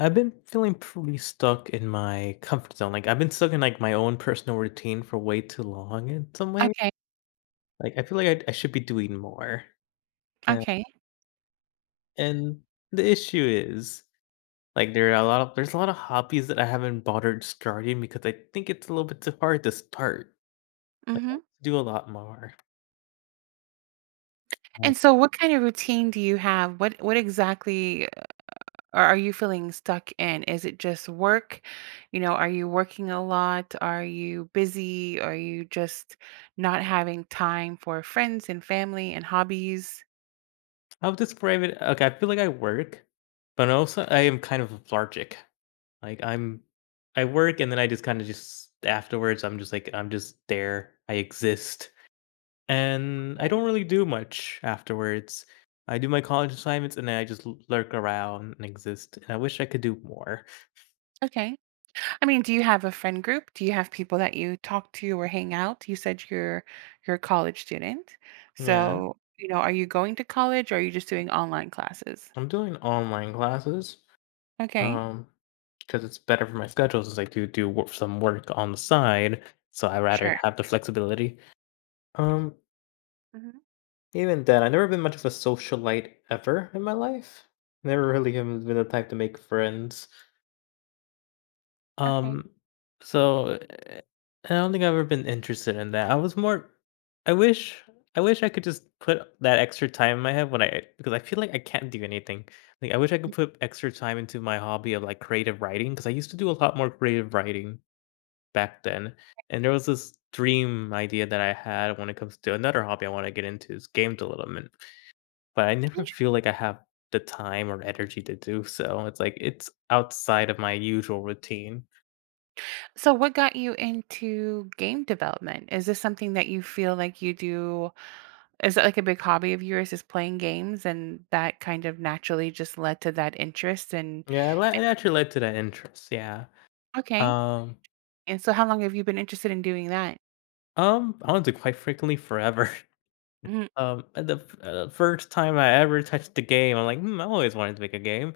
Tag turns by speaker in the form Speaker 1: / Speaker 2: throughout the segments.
Speaker 1: I've been feeling pretty stuck in my comfort zone. Like I've been stuck in like my own personal routine for way too long in some way.
Speaker 2: Okay,
Speaker 1: Like I feel like I should be doing more. And,
Speaker 2: okay.
Speaker 1: and the issue is like there's a lot of hobbies that I haven't bothered starting because I think it's a little bit too hard to start
Speaker 2: Mhm.
Speaker 1: do a lot more. Uh,
Speaker 2: And so what kind of routine do you have? What exactly are you feeling stuck in? Is it just work? You know, are you working a lot? Are you busy? Are you just not having time for friends and family and hobbies?
Speaker 1: I'll describe it. Okay, I feel like I work, but also I am kind of lethargic. Like, I work and then I just kinda just afterwards, I'm just like, I'm just there. I exist. And I
Speaker 2: Okay.
Speaker 1: don't really do much afterwards. I do my college assignments and then I just l lurk around and exist, and I wish I could do more.
Speaker 2: Okay. I mean, do you have a friend group? Do you have people that you talk to or hang out? You said you're a college student.
Speaker 1: Yeah,
Speaker 2: So, are you going to college or are you just doing online classes?
Speaker 1: I'm doing online classes,
Speaker 2: Okay.
Speaker 1: um, because it's better for my schedule since I do do wor some work on the side, so I rather
Speaker 2: Sure.
Speaker 1: have the flexibility. Um Even then, I've never been much of a socialite ever in my life. Never really have been the type to make friends.
Speaker 2: Okay.
Speaker 1: Um, so eh, I don't think I've ever been interested in that. I was more. I wish. I wish I could just put that extra time I have when I because I feel like I can't do anything. Like I wish I could put extra time into my hobby of like creative writing because I used to do a lot more creative writing back then. And there was this dream idea that I had when it comes to another hobby I want to get into is game development but I never
Speaker 2: Inter-
Speaker 1: feel like I have the time or energy to do so. It's like it's outside of my usual routine.
Speaker 2: So, what got you into game development? Is this something that you feel like you do? Is it like a big hobby of yours, is playing games, and that kind of naturally just led to that interest? And
Speaker 1: Yeah, it, le- it actually led to that interest. Yeah.
Speaker 2: okay.
Speaker 1: Um.
Speaker 2: And so, how long have you been interested in doing that?
Speaker 1: I wanted to quite frequently forever.
Speaker 2: Mm,
Speaker 1: And The f- first time I ever touched the game, I'm like, hmm, I always wanted to make a game.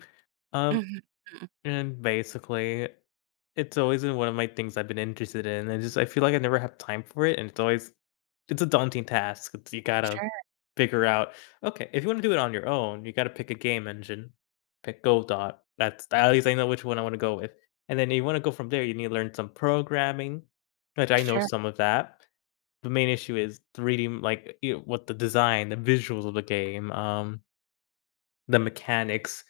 Speaker 1: Um.
Speaker 2: mhm, mm.
Speaker 1: And basically, it's always been one of my things I've been interested in, and just I feel like I never have time for it, and it's always it's a daunting task. It's, you gotta
Speaker 2: Sure,
Speaker 1: figure out, okay, if you want to do it on your own, you gotta pick a game engine, pick GoDot. That's at least I know which one I want to go with, and then you want to go from there. You need to learn some programming, which I know
Speaker 2: sure.
Speaker 1: some of that. The main issue is the reading, like you know, what the design, the visuals of the game, the mechanics.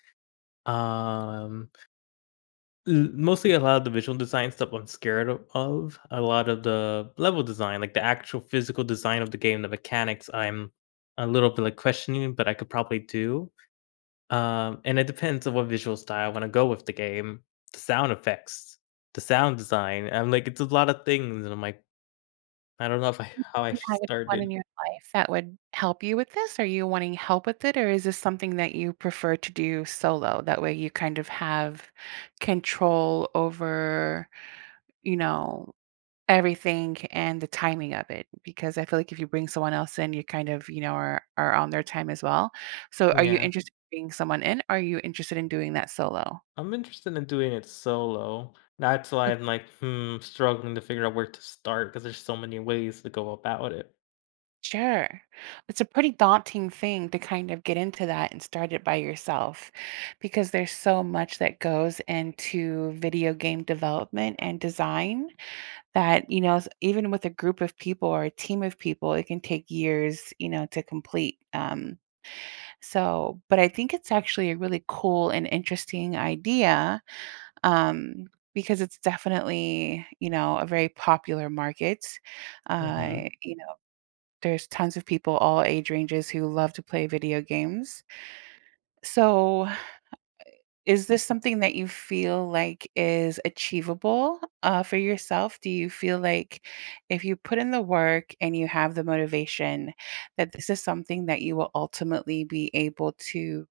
Speaker 1: Um, L mostly a lot of the visual design stuff I'm scared o of. A lot of the level design, like the actual physical design of the game, the mechanics, I'm a little bit, like, questioning, but I could probably do. And it depends on what visual style I wanna go with the game, the sound effects, the sound design, I'm like, it's a lot of things, and I'm like, I don't know if I how I
Speaker 2: You
Speaker 1: should
Speaker 2: have
Speaker 1: start
Speaker 2: anyone
Speaker 1: it.
Speaker 2: in your life that would help you with this? Are you wanting help with it, or is this something that you prefer to do solo? That way, you kind of have control over, you know everything and the timing of it, because I feel like if you bring someone else in, you kind of, are on their time as well. So are you
Speaker 1: Yeah.
Speaker 2: interested in bringing someone in, or are you interested in doing that solo?
Speaker 1: I'm interested in doing it solo. That's why
Speaker 2: Ok.
Speaker 1: I'm like, hmm, struggling to figure out where to start because there's so many ways to go about it.
Speaker 2: Sure. It's a pretty daunting thing to kind of get into that and start it by yourself, because there's so much that goes into video game development and design that, you know, s even with a group of people or a team of people, it can take years, to complete. So, but I think it's actually a really cool and interesting idea, um, because it's definitely, a very popular market.
Speaker 1: Mhm.
Speaker 2: Uh, you know, there's tons of people, all age ranges, who love to play video games. So, is this something that you feel like is achievable, for yourself? Do you feel like, if you put in the work and you have the motivation, that this is something that you will ultimately be able to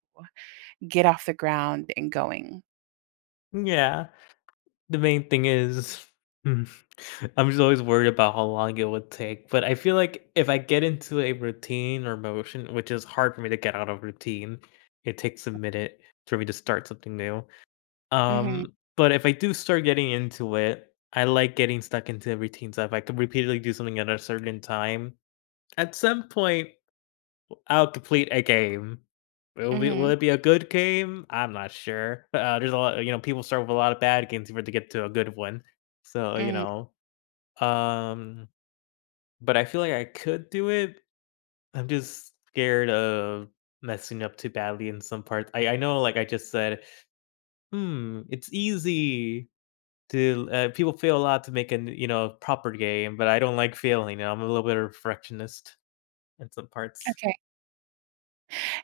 Speaker 2: get off the ground and going?
Speaker 1: Yeah. The main thing is hmm, I'm just always worried about how long it would take, but I feel like if I get into a routine or motion, which is hard for me to get out of routine, it takes a minute for me to start something new.
Speaker 2: Mhm,
Speaker 1: But if I do start getting into it, I like getting stuck into routines. If I could repeatedly do something at a certain time, at some point I'll complete a game. Will be will
Speaker 2: mhm,
Speaker 1: it be a good game? I'm not sure. There's a lot you know, people start with a lot of bad games in order to get to a good one. So, you
Speaker 2: mm,
Speaker 1: know, um, but I feel like I could do it. I'm just scared of messing up too badly in some parts. I know like I just said, "Hmm, it's easy to people fail a lot to make a you know, proper game," but I don't like failing, and I'm a little bit of a perfectionist in some parts.
Speaker 2: okay,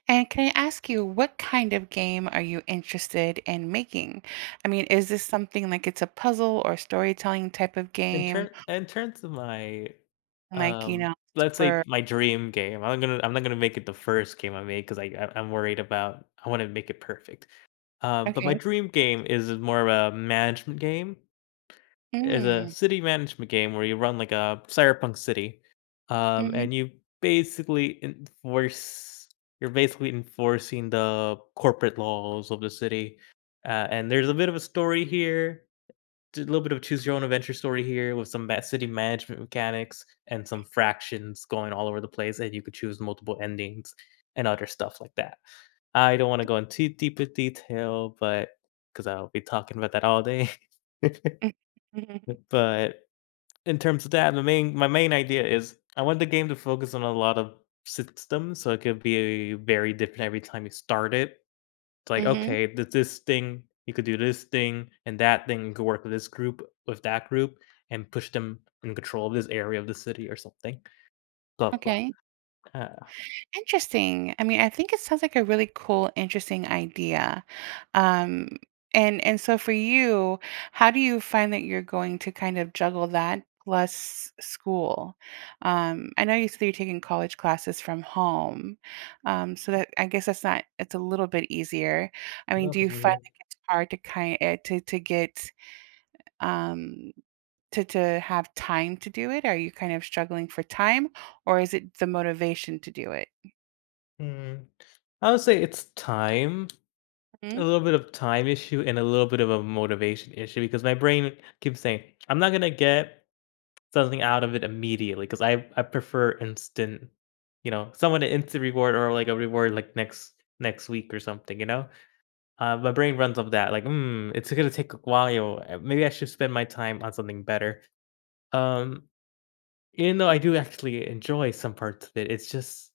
Speaker 2: and can I ask you, what kind of game are you interested in making? I mean, is this something like it's a puzzle or storytelling type of
Speaker 1: In turn,
Speaker 2: game?
Speaker 1: in terms of my,
Speaker 2: Like, you
Speaker 1: um,
Speaker 2: know,
Speaker 1: let's say
Speaker 2: super
Speaker 1: my dream game, I'm not gonna make it the first game I make 'cause I'm worried about I wanna make it perfect. But my
Speaker 2: okay.
Speaker 1: dream game is more of a management game, is a
Speaker 2: Mm,
Speaker 1: city management game where you run like a cyberpunk city,
Speaker 2: mhm,
Speaker 1: and you basically enforce you're basically enforcing the corporate laws of the city, and there's a bit of a story here, did a little bit of choose your own adventure story here with some ma- city management mechanics and some fractions going all over the place, and you could choose multiple endings and other stuff like that. I don't want to go into deep of detail, but because I'll be talking about that all day.
Speaker 2: mhm, mhm,
Speaker 1: but in terms of that, the main my main idea is I want the game to focus on a lot of systems, so it could be very different every time you start it it's like, okay, th- this thing, you could do this thing and that thing, you could work with this group, with that group, and push them in control of this area of the city or something. Blah, blah.
Speaker 2: okay.
Speaker 1: Uh,
Speaker 2: Interesting. I mean, I think it sounds like a really cool, interesting idea. Um, and so for you, how do you find that you're going to kind of juggle that plus school? I know you said you're taking college classes from home, so that, I guess that's not, it's a little bit easier. I mean, do you
Speaker 1: nobody
Speaker 2: find
Speaker 1: there.
Speaker 2: like it's hard to kind to get, um, to have time to do it? Are you kind of struggling for time, or is it the motivation to do it?
Speaker 1: Hmm. I would say it's time,
Speaker 2: Hmm?
Speaker 1: a little bit of time issue and a little bit of a motivation issue because my brain keeps saying, I'm not going to get something out of it immediately because I prefer instant, you know, someone an instant reward or like a reward like next week or something, you know? My brain runs off that, like, "Mm, it's gonna take a while, maybe I should spend my time on something better." Um, even though I do actually enjoy some parts of it, it's just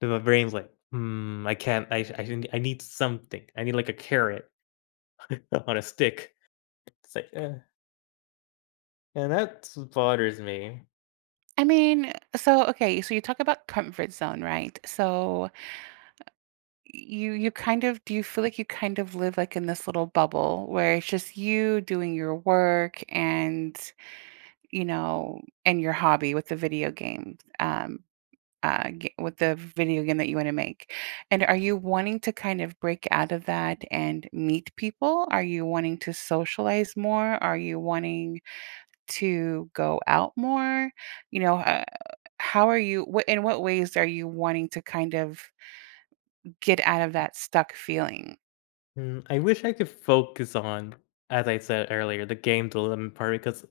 Speaker 1: that my brain's like, "Hmm, I can't I n I need something. I need, like, a carrot on a stick." It's like, "Ugh," and that bothers me.
Speaker 2: I mean, so okay, so you talk about comfort zone, right? So you kind of, do you feel like you kind of live like in this little bubble where it's just you doing your work, and and your hobby with the video game, with the video game that you want to make. And are you wanting to kind of break out of that and meet people? Are you wanting to socialize more? Are you wanting to go out more? you know, uh, how are you what in what ways are you wanting to kind of get out of that stuck feeling?
Speaker 1: Mm, I wish I could focus on, as I said earlier, the game dilemma part because,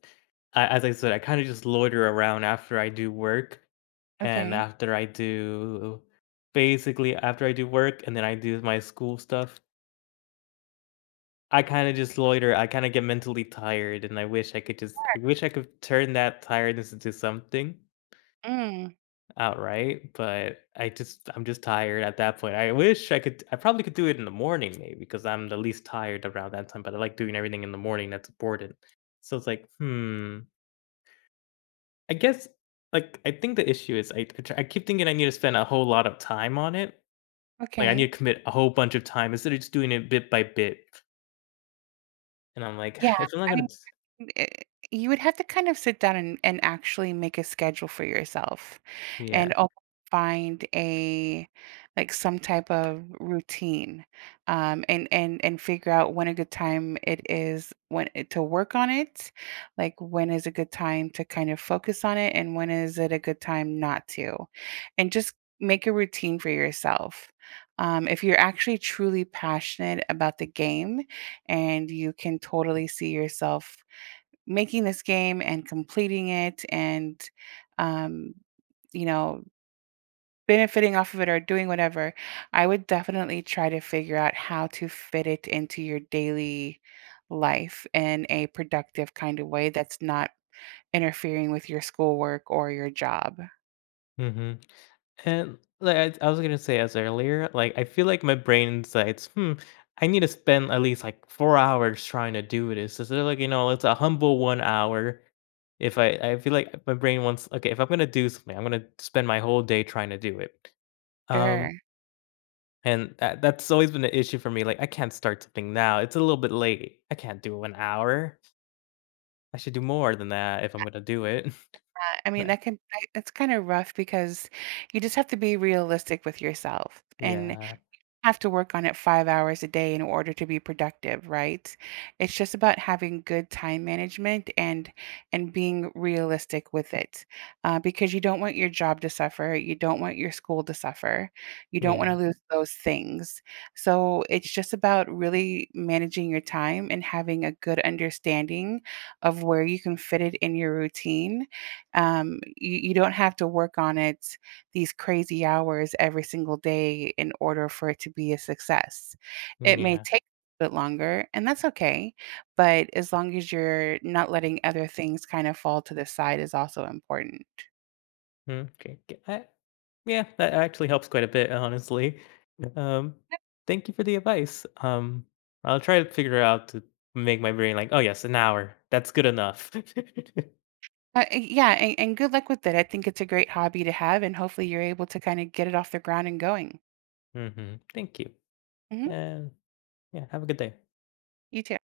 Speaker 1: a as I said, I kinda just loiter around after I do work, and
Speaker 2: Okay.
Speaker 1: after I do basically, after I do work and then I do my school stuff, I kinda just loiter, I kinda get mentally tired, and I wish I could turn that tiredness into something.
Speaker 2: Mm,
Speaker 1: Outright, but I'm just tired at that point. I probably could do it in the morning maybe because I'm the least tired around that time, but I like doing everything in the morning that's important. So it's like, hmm, I guess like I think the issue is I keep thinking I need to spend a whole lot of time on it. Like I
Speaker 2: okay.
Speaker 1: need to commit a whole bunch of time instead of just doing it bit by bit. And I'm like,
Speaker 2: Yeah,
Speaker 1: if I'm not
Speaker 2: I
Speaker 1: gonna,
Speaker 2: mean,
Speaker 1: s-
Speaker 2: eh, you would have to kind of sit down and actually make a schedule for yourself, and
Speaker 1: yeah,
Speaker 2: also find a like some type of routine, and figure out when a good time it is, to work on it, like when is a good time to kind of focus on it and when is it a good time not to, and just make a routine for yourself. If you're actually truly passionate about the game and you can totally see yourself making this game and completing it and, um, you know benefiting off of it or doing whatever, I would definitely try to figure out how to fit it into your daily life in a productive kind of way that's not interfering with your schoolwork or your job.
Speaker 1: mm-hmm. And, like, I was gonna say as earlier, like, I feel like my brain says, "Hmm, I need to spend at least, like, 4 hours trying to do this." Instead of, like, you know, it's a humble 1 hour. If I I feel like my brain wants, "Okay, if I'm gonna do something, I'm gonna spend my whole day trying to do it." Um,
Speaker 2: Sure.
Speaker 1: and that's always been an issue for me, like, I can't start something now, it's a little bit late. I can't do an hour. I should do more than that if I'm gonna do it.
Speaker 2: I mean,
Speaker 1: But
Speaker 2: that can, that's kind of rough because you just have to be realistic with yourself. And
Speaker 1: yeah,
Speaker 2: have to work on it 5 hours a day in order to be productive, right? It's just about having good time management and being realistic with it, because you don't want your job to suffer, you don't want your school to suffer, you don't wanna
Speaker 1: yeah,
Speaker 2: lose those things. So, it's just about really managing your time and having a good understanding of where you can fit it in your routine. You don't have to work on it these crazy hours every single day in order for it to be a success. It may
Speaker 1: yeah.
Speaker 2: take a bit longer, and that's okay, but as long as you're not letting other things kind of fall to the side is also important.
Speaker 1: Mm, 'kay, 'kay, I Yeah, that actually helps quite a bit, honestly. Um, thank you for the advice. I'll try to figure out to make my brain like, oh yes, an hour. That's good enough.
Speaker 2: Yeah, and, good luck with it. I think it's a great hobby to have, and hopefully you're able to kind of get it off the ground and going.
Speaker 1: hmm Thank you,
Speaker 2: Hmm.
Speaker 1: and yeah, have a good day.
Speaker 2: You too.